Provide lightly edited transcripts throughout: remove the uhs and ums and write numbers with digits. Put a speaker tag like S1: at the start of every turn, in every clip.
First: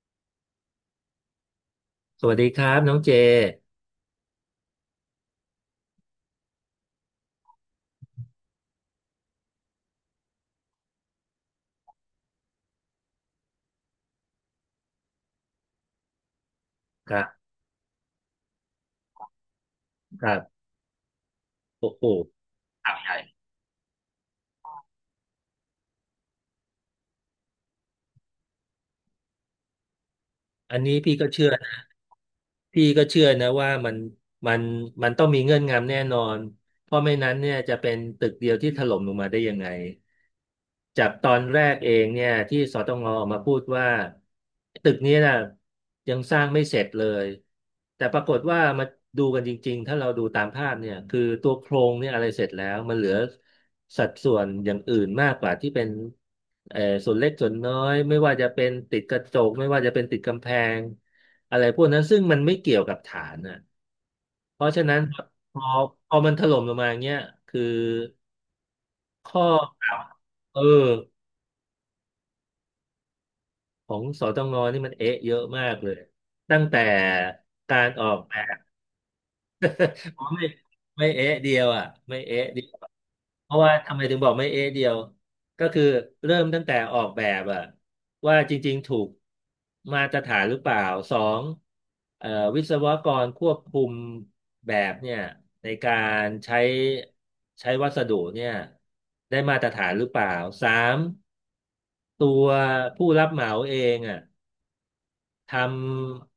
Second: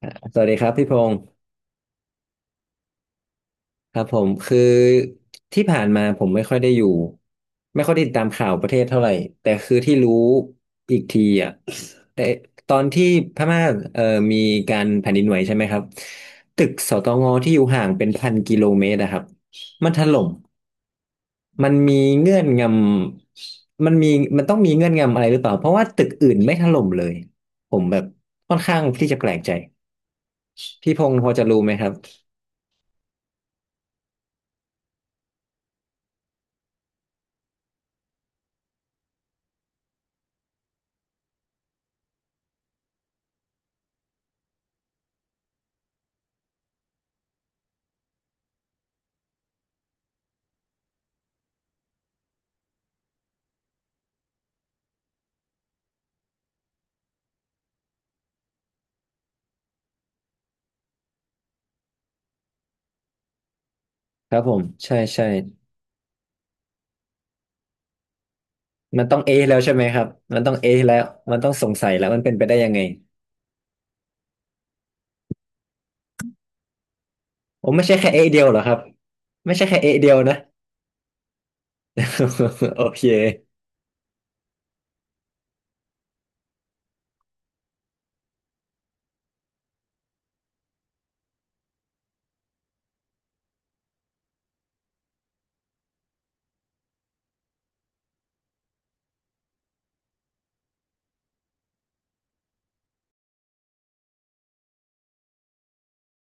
S1: อ่ะสวัสดีครับพี่พงศ์
S2: สวัสดีครับน้องเจ
S1: ครับผมคือที่ผ่านมาผมไม่ค่อยได้อยู่ไม่ค่อยได้ติดตามข่าวประเทศเท่าไหร่แต่คือที่รู้อีกทีอ่ะแต่ตอนที่พม่าเอ่อมีการแผ่นดินไหวใช่ไหมครับตึกสต
S2: ครั
S1: ง
S2: บ
S1: ที่อยู่ห่างเป็นพันกิโลเมตรอะครับมันถล่
S2: ค
S1: ม
S2: รับ
S1: มัน
S2: โอ้
S1: มี
S2: โห
S1: เงื่อนงำมันมีมันต้องมีเงื่อนงำอะไรหรือเปล่าเพราะว่าตึกอื่นไม่ถล่มเลยผมแบบค่อนข้างที่จะแปลกใจ
S2: อัน
S1: พี่
S2: นี้
S1: พง
S2: พี่
S1: ศ์พ
S2: ก็
S1: อจะ
S2: เชื่อ
S1: รู้
S2: นะ
S1: ไหมครับ
S2: ว่ามันมันต้องมีเงื่อนงำแน่นอนเพราะไม่นั้นเนี่ยจะเป็นตึกเดียวที่ถล่มลงมาได้ยังไง จากตอนแรกเองเนี่ยที่สตงออกมาพูดว่าตึกนี้นะยังสร้างไม่เสร็จเลยแต่ปรากฏว่ามาดูกันจริงๆถ้าเราดูตามภาพเนี่ยคือตัวโครงเนี่ยอะไรเสร็จแล้วมันเหลือสัดส่วนอย่างอื่นมากกว่าที่เป็นส่วนเล็กส่วนน้อยไม่ว่าจะเป็นติดกระจกไม่ว่าจะเป็นติดกำแพงอะไรพวกนั้นซึ่งมันไม่เกี่ยวกับฐานน่ะ
S1: ครับผ
S2: เพ
S1: ม
S2: ราะฉะ
S1: ใช่
S2: นั้น
S1: ใช่
S2: พอพอมันถล่มลงมาอย่างเงี้ยคือ
S1: มันต้องเอ
S2: ข้อ
S1: แล้วใช่ไหม
S2: ก
S1: ค
S2: ล่า
S1: รั
S2: ว
S1: บมันต้อง
S2: เออ
S1: เอแล้วมันต้องสงสัยแล้วมันเป็นไปได้ยังไง
S2: ของสตงนี่มันเอ๊ะเยอะมากเลยตั้งแต่
S1: ผม
S2: กา
S1: ไม่
S2: ร
S1: ใช่
S2: อ
S1: แค่
S2: อก
S1: เอ
S2: แบ
S1: เดียวเหร
S2: บ
S1: อครับไม่ใช่แค่เอเดียว
S2: อ๋อ
S1: นะ
S2: ไม่ไม่เอ๊ะเดียวอ่ะไม่เอ๊ะเดียว
S1: โอเค
S2: เพราะว่าทำไมถึงบอกไม่เอ๊ะเดียวก็คือเริ่มตั้งแต่ออกแบบอ่ะว่าจริงๆถูกมาตรฐานหรือเปล่าสองเอ่อวิศวกรควบคุมแบบเนี่ยในการใช้วัสดุเนี่ยได้มาตรฐานหรือเปล่าสามตัวผู้รับเหมาเองอ่ะ ทำ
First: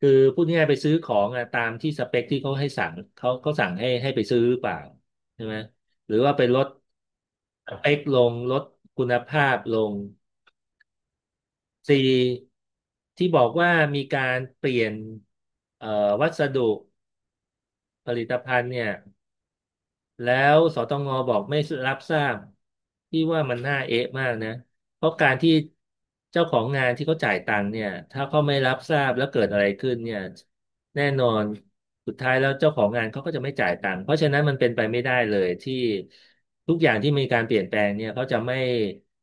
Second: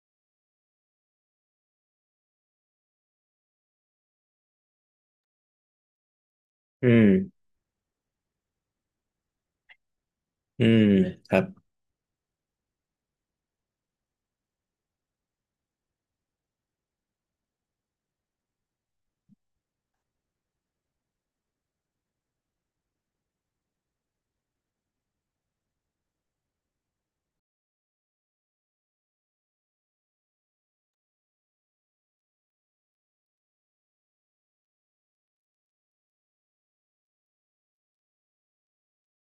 S2: คือพูดง่ายๆไปซื้อของอะตามที่สเปคที่เขาให้สั่งเขาสั่งให้ไปซื้อหรือเปล่าใช่ไหมหรือว่าไปลด
S1: อืม
S2: สเปคลงลดคุณภาพลง
S1: อืมครับ
S2: สี่ที่บอกว่ามีการเปลี่ยนเอ่อวัสดุผลิตภัณฑ์เนี่ย แล้วสตงบอกไม่รับทราบที่ว่ามันน่าเอ๊ะมากนะเพราะการที่เจ้าของงานที่เขาจ่ายตังค์เนี่ยถ้าเขาไม่รับทราบแล้วเกิดอะไรขึ้นเนี่ยแน่นอนสุดท้ายแล้วเจ้าของงานเขาก็จะไม่จ่ายตังค์เพราะฉะนั้นมันเป็นไปไม่ได้เลยที่ทุกอย่างที่มีการเปลี่ยนแปลงเนี่ยเขาจะไม่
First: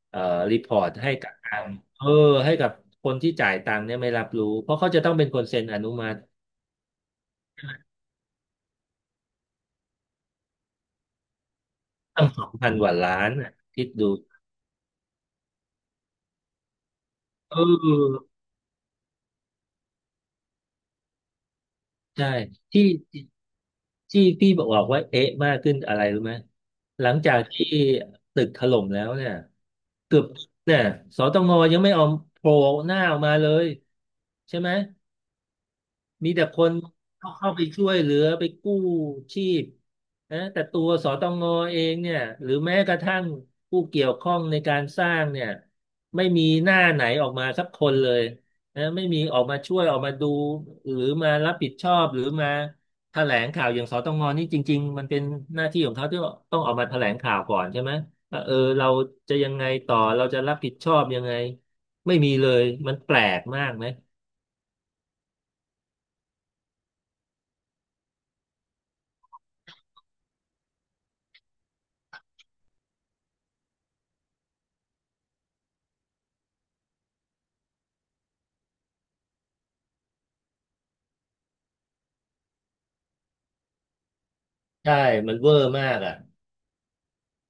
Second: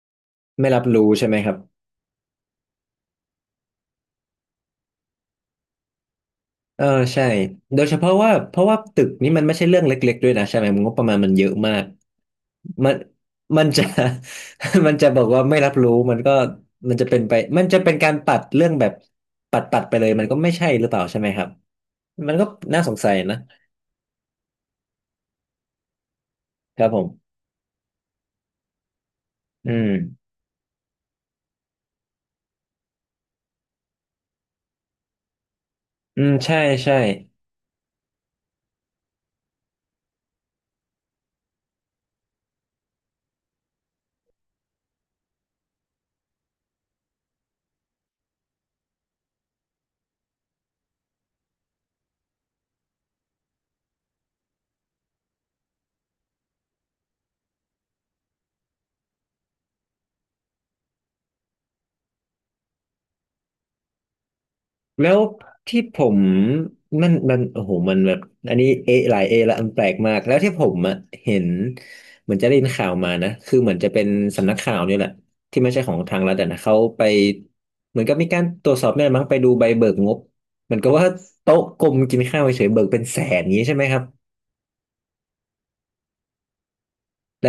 S2: เอ่อรีพ
S1: ไม่
S2: อ
S1: รับ
S2: ร์ต
S1: รู้
S2: ให้
S1: ใช่
S2: กับ
S1: ไหมค
S2: ทา
S1: รับ
S2: งเออให้กับคนที่จ่ายตังค์เนี่ยไม่รับรู้เพราะเขาจะต้องเป็นคนเซ็นอนุมัติ
S1: เออใช่โดยเฉพาะว่าเพราะว่าตึกนี้มันไม่ใช่เรื่องเล็กๆด้วยนะใช่ไหมงบประมาณมันเยอะมาก
S2: ตั้งสองพันก
S1: มั
S2: ว่า
S1: น
S2: ล้านน่ะ
S1: มันจะ
S2: คิดดู
S1: มันจะบอกว่าไม่รับรู้มันก็มันจะเป็นไป
S2: เ
S1: มันจะเป็นการ
S2: ออ
S1: ปัดเรื่องแบบปัดปัดไปเลยมันก็ไม่ใช่หรือเปล่าใช่ไหมครับ
S2: ใช่
S1: มันก็น่า
S2: ที่
S1: สงสัยนะ
S2: ที่พี่บอกว่าเอ๊ะมากขึ้นอะไรรู้ไหม
S1: ครับผ
S2: หลังจา
S1: ม
S2: กที่ตึกถล่มแล้วเนี่ย
S1: อืม
S2: เกือบเนี่ยสตงยังไม่เอาโผล่หน้าออกมาเลยใช่ไหม
S1: อื
S2: มี
S1: ม
S2: แต่ค
S1: ใช่
S2: น
S1: ใช่
S2: เข้าไปช่วยเหลือไปกู้ชีพนะแต่ตัวสตงเองเนี่ยหรือแม้กระทั่งผู้เกี่ยวข้องในการสร้างเนี่ยไม่มีหน้าไหนออกมาสักคนเลยนะไม่มีออกมาช่วยออกมาดูหรือมารับผิดชอบหรือมาแถลงข่าวอย่างสตงนี่จริงๆมันเป็นหน้าที่ของเขาที่ต้องออกมาแถลงข่าวก่อนใช่ไหมว่าเออเราจะยังไงต่อเราจะรับผิดชอบยังไงไม่มีเลยมันแปลกมากไหม
S1: แล้วที่ผมมันโอ้โหมันแบบอันนี้เอหลายเอละมันแปลกมากแล้วที่ผมอะเห็นเหมือนจะได้ยินข่าวมานะคือเหมือนจะเป็นสำนักข่าวนี่แหละที่ไม่ใช่ของทางรัฐอะนะเขาไปเหมือนกับมีการตรวจสอบเนี่ยมั้งไปดูใบเบิกงบเหมือนกับว่าโต๊ะกลมกินข้าวเฉยๆเบิกเป็นแสนอย่างนี้ใช่ไหมครับ
S2: ใช่มันเวอร์มากอ่ะ
S1: แล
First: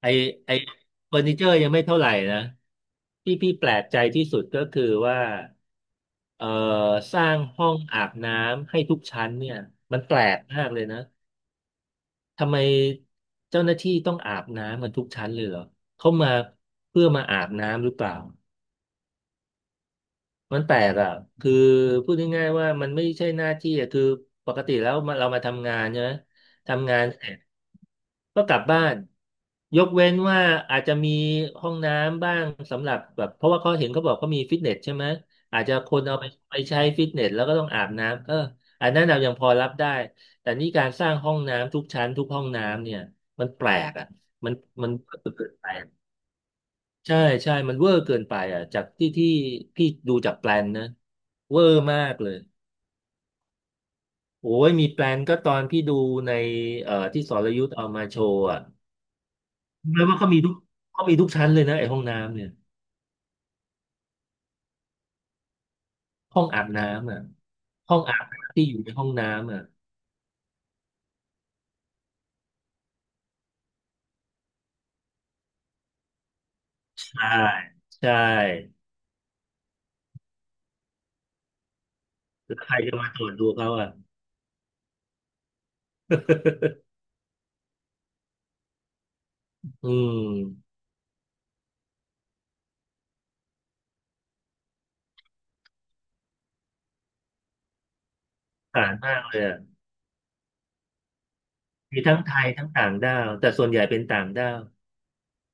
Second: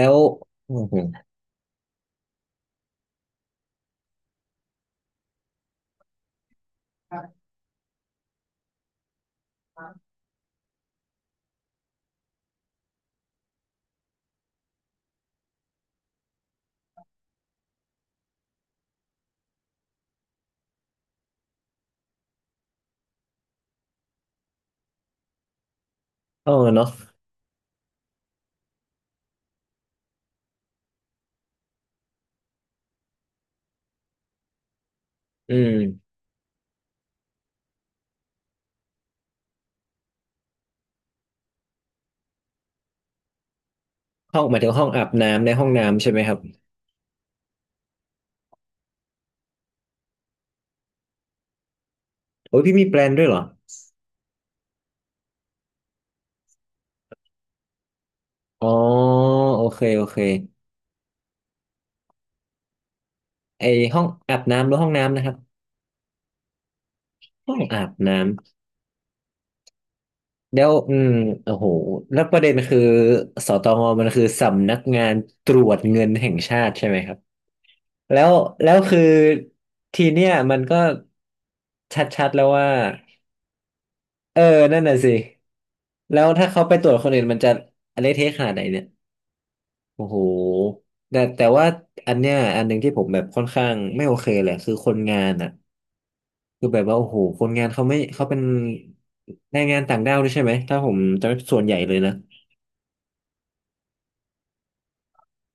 S2: ไอ
S1: ้ว
S2: ไอ
S1: โอ้โห
S2: เฟอร์นิเจอร์ยังไม่เท่าไหร่นะที่พี่แปลกใจที่สุดก็คือว่าเอ่อสร้างห้องอาบน้ำให้ทุกชั้นเนี่ยมันแปลกมากเลยนะทำไมเจ้าหน้าที่ต้องอาบน้ำกันทุกชั้นเลยเหรอเขามาเพื่อมาอาบน้ำหรือเปล่า มันแปลกอ่ะคือพูดง่ายๆว่ามันไม่ใช่หน้าที่อ่ะคือปกติแล้วมาเรามาทำงานใช่ไหม
S1: เออเนาะ
S2: ทำงานเสร็จก็กลับบ้านยกเว้นว่าอาจจะมีห้องน้ำบ้างสำหรับแบบเพราะว่าเขาเห็นเขาบอกเขามีฟิตเนสใช่ไหม
S1: อื
S2: อาจจะคน
S1: ม
S2: เอาไปใช้ฟิตเนสแล้วก็ต้องอาบน้ำเอออันนั้นเรายังพอรับได้แต่นี่การสร้างห้องน้ำทุกชั้นทุกห้องน้ำเนี่ยมันแปลกอ่ะ
S1: ห้อง
S2: มั
S1: ห
S2: น
S1: มายถึงห้อ
S2: มั
S1: ง
S2: น
S1: อา
S2: แ
S1: บน้ำในห้
S2: ป
S1: อง
S2: ลก
S1: น้ำใช่ไหมครับ
S2: ใช่ใช่มันเวอร์เกินไปอ่ะจากที่พี่ดูจากแปลนนะเวอร์มากเลย
S1: โอ้ยพี่มีแปลนด้วยเหรอ
S2: โอ้ยมีแปลนก็ตอนพี่ดูในที่สรยุทธเอามาโชว์อ่ะ
S1: อ๋อโอเคโอ
S2: รู้ไหม
S1: เค
S2: ว่าเขามีทุกเขามีทุกชั้นเลยนะไอ้ห้องน้ำเนี่ย
S1: ไอห้องอาบน้ำหรือห้องน้ำนะครับ
S2: ห้องอาบน้ำอ่ะ
S1: ห้องอาบ
S2: ห้องอาบ
S1: น้ำ
S2: น้ำที่อยู่ในห้องน้ำอ่ะ
S1: แล้วอืมโอ้โหแล้วประเด็นคือสตงมันคือสำนักงานตรวจเงินแห่งชาติใช่ไหมครับ
S2: ใช่ใช่
S1: แล้วแล้วคือทีเนี้ยมันก็ชัดๆแล้ว
S2: แล้ว
S1: ว่า
S2: ใครจะมาตรวจดูเขาอ่ะ
S1: เออนั่นน่ะสิแล้วถ้าเขาไปตรวจคนอื่นมันจะอะไรเทะขนาดไหนเนี่ย
S2: อื
S1: โอ้โห
S2: ม
S1: แต่แต่ว่าอันเนี้ยอันหนึ่งที่ผมแบบค่อนข้างไม่โอเคเลยคือคนงานอ่ะ คือแบบว่าโอ้โหคนงานเขาไม่เขาเป็
S2: ส
S1: น
S2: งสารมากเลย
S1: แร
S2: อ่ะ
S1: งงานต่างด้าวด้วยใช่ไหมถ้าผมจำไม่ผิดส่วนใหญ่เลย
S2: มี
S1: นะ
S2: ทั้งไทยทั้งต่างด้าวแต่ส่วนใหญ่เป็นต่างด้าว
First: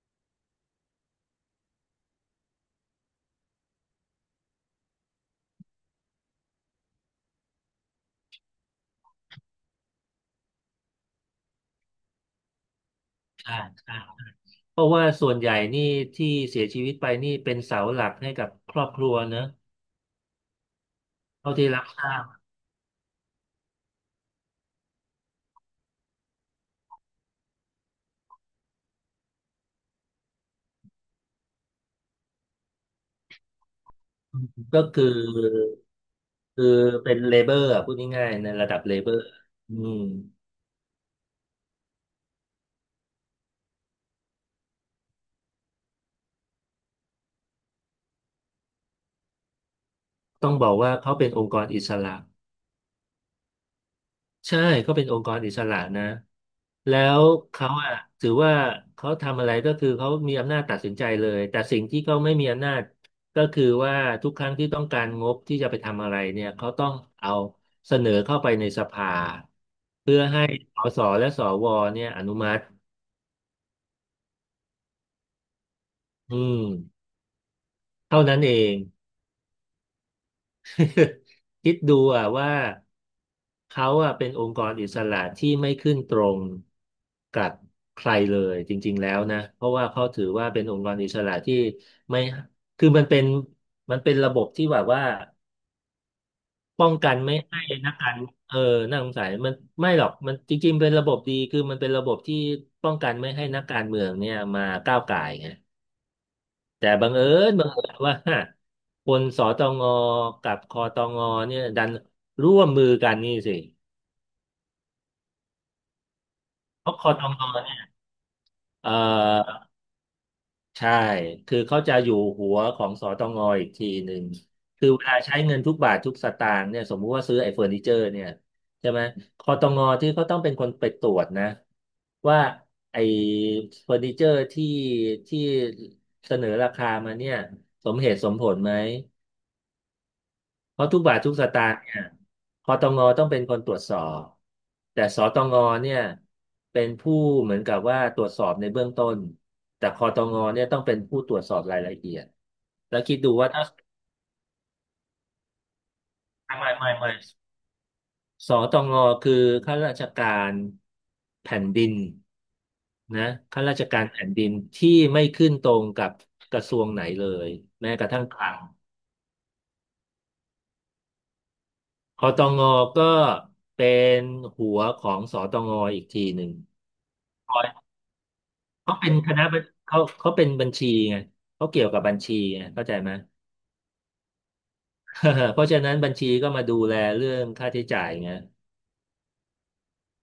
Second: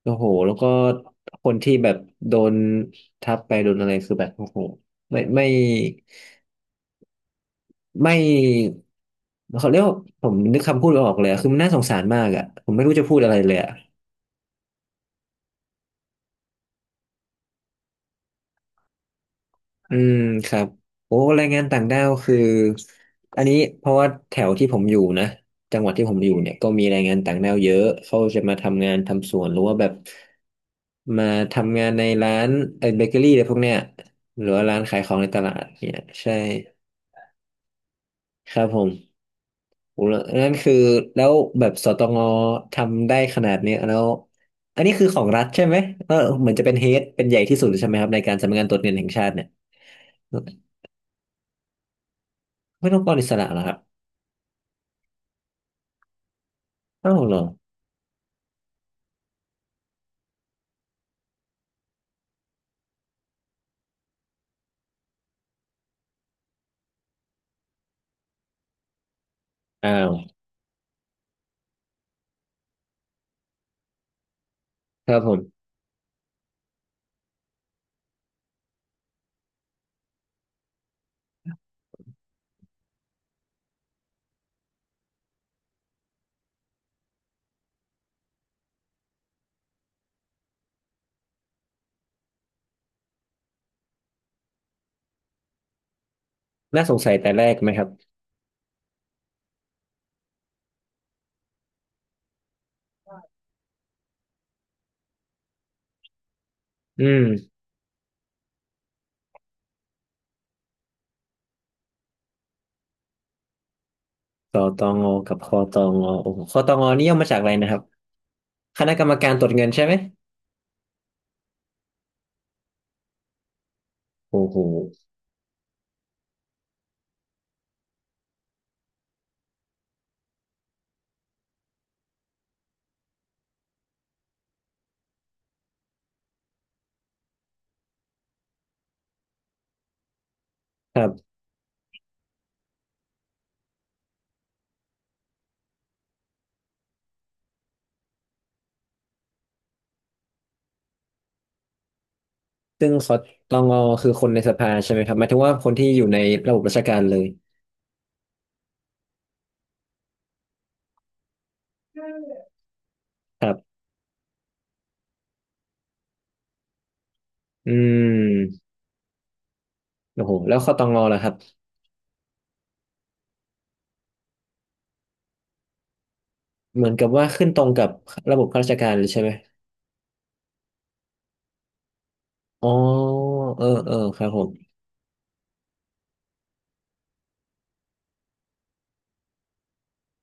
S1: โอ้โหแล้วก็คนที่แบบโดนทับไปโดนอะไรคือแบบโอ้โหไม่ไม่ไม่เขาเรียกว่าผมนึกคำพูดไม่ออกเลยอะคือมันน่าสงสารมากอ่ะผมไม่รู้จะพูดอะไรเล
S2: ใช่
S1: ยอ่ะ
S2: ใช่ เพราะว่าส่วนใหญ่นี่ที่เสียชีวิตไปนี่เป็นเสาหลักให้กับครอบครัวเนอะ
S1: อืมครับโอ้แรง
S2: เท่า
S1: งาน
S2: ที่
S1: ต่า
S2: รั
S1: ง
S2: บ
S1: ด้า
S2: ท
S1: ว
S2: ราบ
S1: คืออันนี้เพราะว่าแถวที่ผมอยู่นะจังหวัดที่ผมอยู่เนี่ยก็มีแรงงานต่างด้าวเยอะเขาจะมาทำงานทำสวนหรือว่าแบบมาทำงานในร้านเออเบเกอรี่อะไรพวกเนี้ย
S2: อื
S1: หรื
S2: ม
S1: อว่าร้า
S2: ก็
S1: นขาย
S2: คือ
S1: ของในตลาดเนี่ยใช่
S2: คือเป็นเลเบอร์พูดง่ายๆใน
S1: ครับ
S2: ระดั
S1: ผ
S2: บ
S1: ม
S2: เลเบอร์อืม
S1: โอ้แล้วนั่นคือแล้วแบบสตงทำได้ขนาดเนี้ยแล้วอันนี้คือของรัฐใช่ไหมเออเหมือนจะเป็นเฮดเป็นใหญ่ที่สุดใช่ไหมครับในการสำนักงานตรวจเงินแห่งชาติเนี่ย
S2: ต้องบอกว่าเขาเป็นองค์กรอิสระ
S1: ไม่ต้องกรอิสระเหรอครับ
S2: ใช่ก็เป็นองค์กรอิสระนะแล้
S1: อ้าว
S2: ว
S1: เหรอ
S2: เขาอะถือว่าเขาทำอะไรก็คือเขามีอำนาจตัดสินใจเลยแต่สิ่งที่เขาไม่มีอำนาจก็คือว่าทุกครั้งที่ต้องการงบที่จะไปทำอะไรเนี่ยเขาต้องเอาเสนอเข้าไปในสภา
S1: อ้าว
S2: เพื่อให้สสและสวเนี่ยอนุมัติ
S1: ครับผม
S2: อืมเท่านั้นเอง คิดดูอ่ะว่าเขาอ่ะเป็นองค์กรอิสระที่ไม่ขึ้นตรงกับใครเลยจริงๆแล้วนะเพราะว่าเขาถือว่าเป็นองค์กรอิสระที่ไม่คือมันเป็นมันเป็นระบบที่แบบว่า
S1: น่า
S2: ป้อ
S1: ส
S2: ง
S1: งสั
S2: กั
S1: ย
S2: น
S1: แต่
S2: ไม่
S1: แรก
S2: ให้
S1: ไหมครับ
S2: นักการเออน่าสงสัยมันไม่หรอกมันจริงๆเป็นระบบดีคือมันเป็นระบบที่ป้องกันไม่ให้นักการเมืองเนี่ยมาก้าวก่ายไง แต่
S1: อื
S2: บังเอิญ
S1: ม
S2: บังเอิญว่าคนสตงกับคอตงเนี่ยดันร่วมมือกันนี่สิ
S1: ตอตองอกับคอตองอโอ้โหคอตอง
S2: เพราะค
S1: นี่
S2: อ
S1: ย่อ
S2: ต
S1: มา
S2: ง
S1: จากอะไรนะค
S2: เนี่
S1: รั
S2: ย
S1: บ ค
S2: เอ
S1: ณะกรรมการตรวจ
S2: อ
S1: เงินใช่ไหม
S2: ใช่คือเขาจะอยู่หัวของสตงอีกทีหนึ่ง
S1: โอ้โห
S2: คือเวลาใช้เงินทุกบาททุกสตางค์เนี่ยสมมุติว่าซื้อไอ้เฟอร์นิเจอร์เนี่ยใช่ไหมคอตงที่เขาต้องเป็นคนไปตรวจนะว่าไอ้เฟอร์นิเจอร์ที่เสนอราคามาเนี่ยสมเหตุสมผลไหม เพราะ
S1: ค
S2: ทุก
S1: รั
S2: บาททุ
S1: บ
S2: กสตางค์เนี่ยคอตงต้องเป็นคนตรวจสอบแต่สตงเนี่ยเป็นผู้เหมือนกับว่าตรวจสอบในเบื้องต้นแต่คอตงเนี่ยต้องเป็นผู้ตรวจสอบรายละเอียด
S1: ซึ่ง
S2: แล้ว
S1: ค
S2: คิ
S1: อ
S2: ดดูว่า
S1: ตอ
S2: ถ้า
S1: งคือคนในสภาใช่ไหมครับหมายถึงว่าคนที่อยู่ในระ
S2: ไม่
S1: บบราช
S2: ไม่
S1: การ
S2: ไม่
S1: เลย
S2: สตงคือข้าราชการแผ่นดินนะ
S1: ครั
S2: ข้ารา
S1: บ
S2: ชการแผ่นดินที่ไม่ขึ้นตรงกับกระทรวงไหนเลย
S1: อื
S2: แม้กระทั่งคลัง
S1: มโอ้โหแล้วคอตองอล่ะครับ
S2: คอตงก็เป็นหัวของสตงอีกทีหนึ่ง
S1: เหมือนกับว่าขึ้
S2: ค
S1: นต
S2: อ
S1: ร
S2: ย
S1: งกับระบบข้าราชการ
S2: เขา
S1: เล
S2: เป็
S1: ย
S2: น
S1: ใช่ไหม
S2: คณะบัญเขาเขาเป็นบัญชีไงเขาเกี่ยวกับบัญชีไง
S1: อ๋อ
S2: เข้าใจไหม
S1: เออเออครับผม
S2: เพราะฉะนั้นบัญชีก็มาดูแลเรื่องค่าใช้จ่ายไง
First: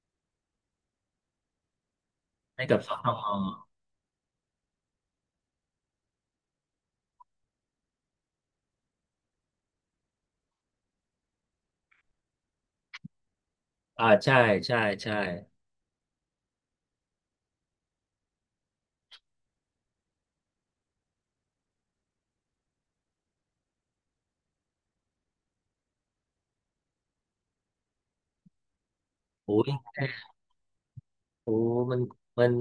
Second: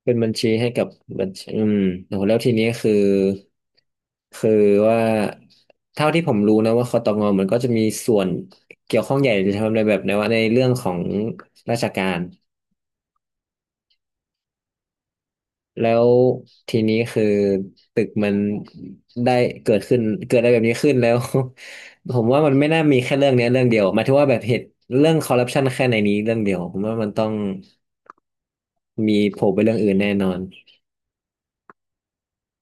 S1: เป็นบัญชีให้กับบัญชีอืมโอ้โหแล้วที
S2: ให้
S1: นี้
S2: กับ
S1: คื
S2: ส
S1: อ
S2: ตง
S1: คือว่าเท่าที่ผมรู้นะว่าคตงมันก็จะมีส่วนเกี่ยวข้องใหญ่จะทำในแบบในว่าในเรื่องของราชการ
S2: อ่าใช่ใช่ใช่
S1: แล้วทีนี้คือตึกมันได้เกิดขึ้นเกิดอะไรแบบนี้ขึ้นแล้ว ผมว่ามันไม่น่ามีแค่เรื่องเนี้ยเรื่องเดียวหมายถึงว่าแบบเหตุเรื่องคอร์รัปชันแค่ในนี้เรื่องเดียวผมว่ามันต้องมีโผล่
S2: โอ้
S1: ไป
S2: ย
S1: เรื่องอื่นแน่นอน
S2: โอ้มันมัน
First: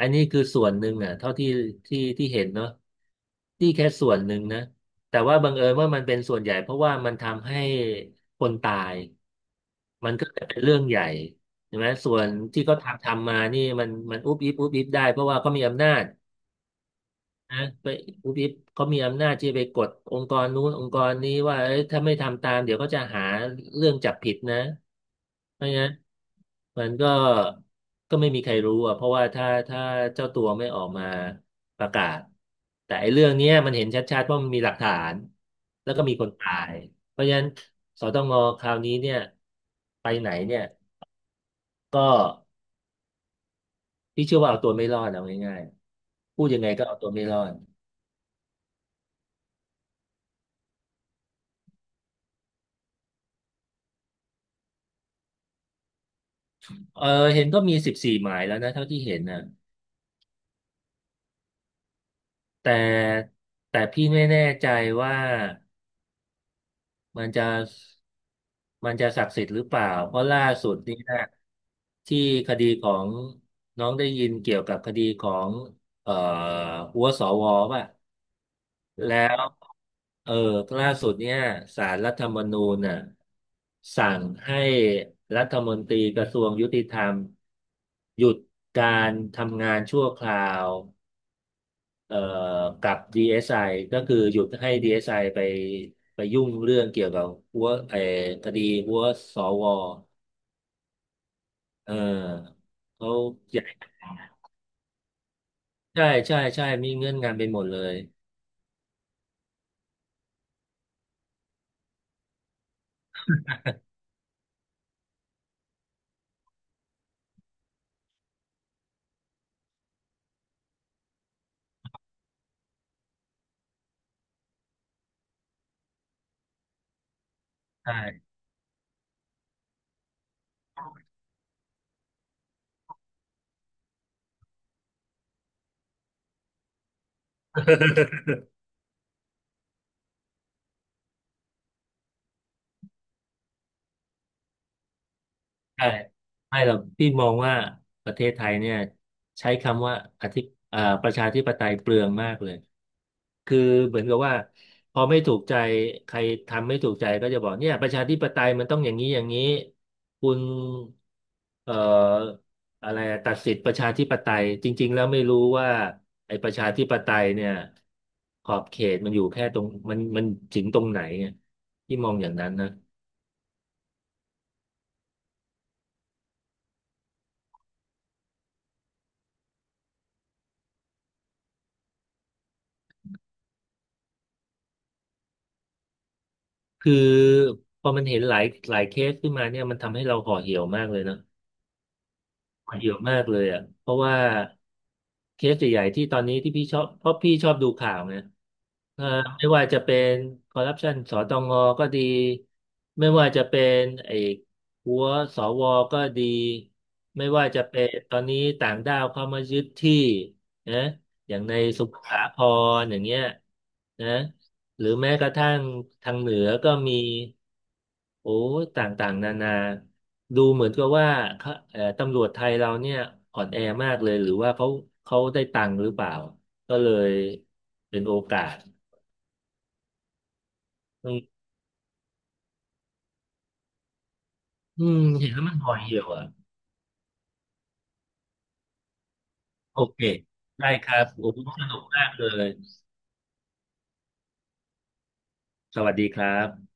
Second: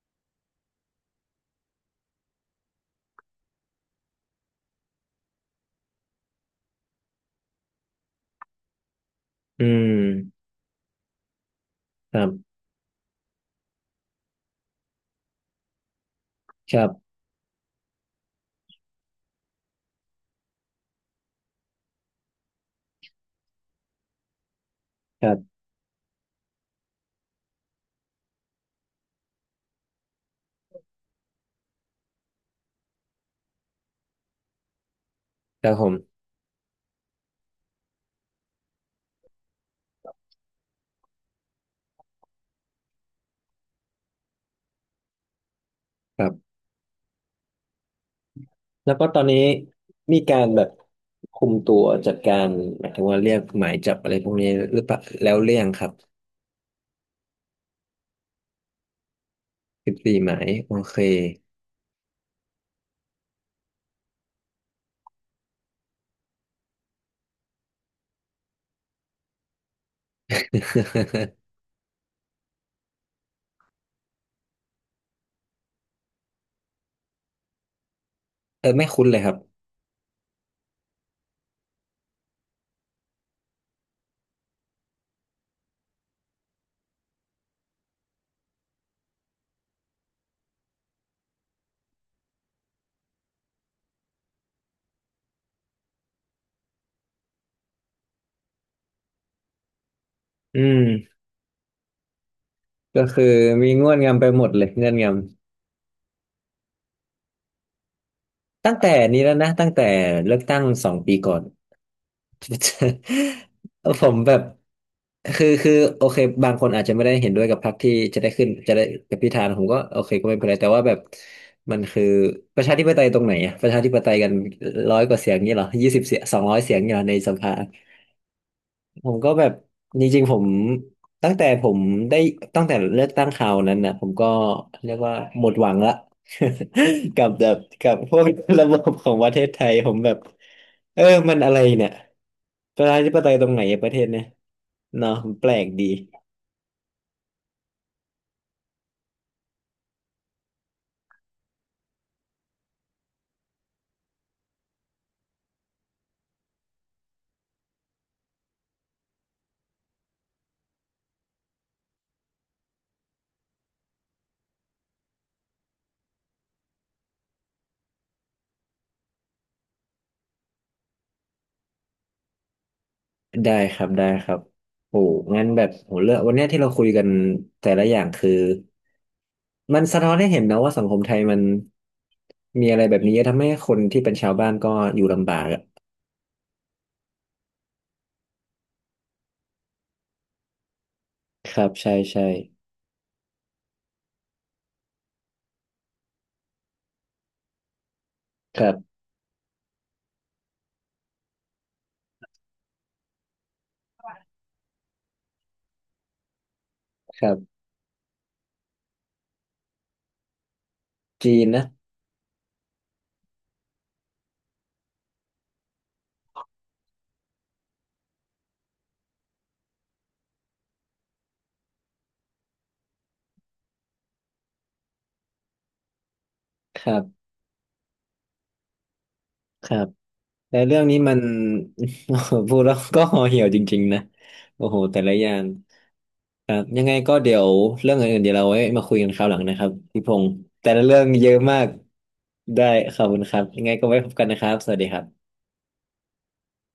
S2: อันนี้คือส่วนหนึ่งอ่ะเท่าที่ที่เห็นเนาะที่แค่ส่วนหนึ่งนะ แต่ว่าบังเอิญว่ามันเป็นส่วนใหญ่เพราะว่ามันทำให้คนตาย
S1: อืม
S2: มันก็เลยเป็นเรื่องใหญ่ใช่ไหมส่
S1: ค
S2: ว
S1: รั
S2: น
S1: บ
S2: ที่เขาทำทำมานี่มันอุ๊บอิ๊บอุ๊บอิ๊บได้เพราะว่าเขามีอำนาจ
S1: ครับ
S2: นะไปผู้พิพเขามีอำนาจที่จะไปกดองค์กรนู้นองค์กรนี้ว่าเอ้ยถ้าไม่ทำตามเดี๋ยวก็จะหาเรื่องจับผิดนะ
S1: ครับ
S2: ไม่งั้นมันก็ไม่มีใครรู้อ่ะเพราะว่าถ้าเจ้าตัวไม่ออกมาประกาศแต่ไอ้เรื่องเนี้ยมันเห็นชัดๆว่ามันมีหลักฐาน
S1: ครับผ
S2: แล้วก็มี
S1: ม
S2: คนตายเพราะฉะนั้นสตงคราวนี้เนี่ยไปไหนเนี่ยก็พี่เชื่อว่าเอาตัวไม่รอดเอาง่าย
S1: ครั
S2: ๆพูด
S1: บ
S2: ยังไงก็เอาตัวไม่รอด
S1: แล้วก็ตอนนี้มีการแบบคุมตัวจัดการหมายถึงว่าเรียกหมายจับอะไรพวกนี้หรือเปล่าแล้วเรียงครับ
S2: เออเห็นก็มี14 หมายแล้วนะเท่าที่เห็นนะ
S1: 14 หมายโอเค
S2: แต่แต่พี่ไม่แน่ใจว่ามันจะมันจะศักดิ์สิทธิ์หรือเปล่าเพราะล่าสุดนี่นะที่คดีของน้องได้ยินเกี่ยวกับคดีของเอ่อหัวสวป่ะ
S1: เออไม่คุ้น
S2: แล้
S1: เลยครับ
S2: วเออล่าสุดเนี่ยศาลรัฐธรรมนูญน่ะสั่งให้รัฐมนตรีกระทรวงยุติธรรมหยุดการทำงานชั่วคราว เอ่อกับ DSI ก็คือหยุดให้ DSI ไอไปไปยุ่งเรื่องเกี่ยวกับหัวไอ้คดีหัวสว
S1: อืม
S2: เออ
S1: ก็
S2: เขา
S1: คือ
S2: ใหญ่
S1: มีเงื่อนงำไปหมดเลยเงื่อนง
S2: ใช่ใช่ใช่มีเงื่อนงำไปหมดเลย
S1: ำตั้งแต่นี้แล้วนะตั้งแต่เลือกตั้ง2 ปีก่อน ผมแบบคือโอเคบางคนอาจจะไม่ได้เห็นด้วยกับพรรคที่จะได้ขึ้นจะได้กับพิธานะผมก็โอเคก็ไม่เป็นไรแต่ว่าแบบมันคือประชาธิปไตยตรงไหนอะประชาธิปไตยกัน100 กว่าเสียงนี้เหรอ20 เสียง200 เสียงนี้เหรอในสภา
S2: ใช่
S1: ผมก็แบบจริงๆผมตั้งแต่ผมได้ตั้งแต่เลือกตั้งคราวนั้นนะผมก็เรียกว่าหมดหวังละ กับแบบกับพวกระบบของประเทศไทยผมแบบเออมันอะไรเนี่ยประชาธิปไตยตรงไหนอะประเทศเนี่ยเนาะมันแปลกดี
S2: ใช่ไม่หรอกพี่มองว่าประเทศไทยเนี่ยใช้คำว่าอธิประชาธิปไตยเปลืองมากเลย คือเหมือนกับว่าพอไม่ถูกใจใครทำไม่ถูกใจก็จะบอกเนี่ยประชาธิปไตยมันต้องอย่างนี้อย่างนี้คุณเอ่ออะไรอะตัดสิทธิประชาธิปไตยจริงๆแล้วไม่รู้ว่าไอ้ประชาธิปไตยเนี่ยขอบเขตมันอยู่แค่ตรงมันถึงตรงไหนเนี่ยที่มองอย่างนั้นนะ
S1: ได้ครับได้ครับโอ้งั้นแบบโหเลือกวันเนี้ยที่เราคุยกันแต่ละอย่างคือมันสะท้อนให้เห็นนะว่าสังคมไทยมันมีอะไรแบบนี้เยอะทำให้คนที่เป็นชาวบ้านก็อยู่ลำบากอะ
S2: คือพอมันเห็นหลายเคสขึ้นมาเนี่ยมันทำให้เราห่อเหี่ยวมากเลยนะ
S1: ครับใช่ใช่
S2: เยอะมากเลยอ่ะเพราะว่าเคสใหญ่ๆที่ตอนนี้ที่พี่ชอบเพราะพี่ชอบดูข่าวเนี่ย
S1: ครับ
S2: เอ่อไม่ว่าจะเป็นคอร์รัปชันสตงก็ดีไม่ว่าจะเป็นไอ้หัวสวก็ดี
S1: ค
S2: ไม่
S1: รั
S2: ว่า
S1: บ
S2: จะเป็นตอนนี้ต่างด้าวเข้ามายึดที่นะอ
S1: จี
S2: ย่าง
S1: น
S2: ใน
S1: นะ
S2: สมุทรสาครอย่างเงี้ยนะ หรือแม้กระทั่งทางเหนือก็มีโอ้ยต่างๆนานาดูเหมือนกับว่าเขาตำรวจไทยเราเนี่ยอ่อนแอมากเลยหรือว่าเขาได้ตังค์หรือเปล่าก็
S1: ค
S2: เล
S1: รั
S2: ย
S1: บ
S2: เป็นโอกาส
S1: ครับแต่เรื่องนี้
S2: อื
S1: มัน
S2: ม
S1: โอ้โหพูดแล้วก็ห่อเหี่ยวจริงๆนะโอ้โห
S2: อื
S1: แต่
S2: ม
S1: ละอ
S2: เห็น
S1: ย่า
S2: แล้ว
S1: ง
S2: มันห่อเหี่ยวอ่ะ
S1: ครับยังไงก็เดี๋ยวเรื่องอื่นๆเดี๋ยวเราไว้มาคุยกันคราวหลังนะครับ
S2: โอเค
S1: พี่พงศ์
S2: ได้
S1: แต่ละ
S2: ค
S1: เรื่
S2: รั
S1: อ
S2: บ
S1: งเย
S2: โอ้
S1: อะ
S2: โห
S1: มา
S2: ส
S1: ก
S2: นุกมากเลย
S1: ได้ขอบคุณครับยังไงก็ไว้พบกันนะครับสวัสดีครับ
S2: สวัสดีครับ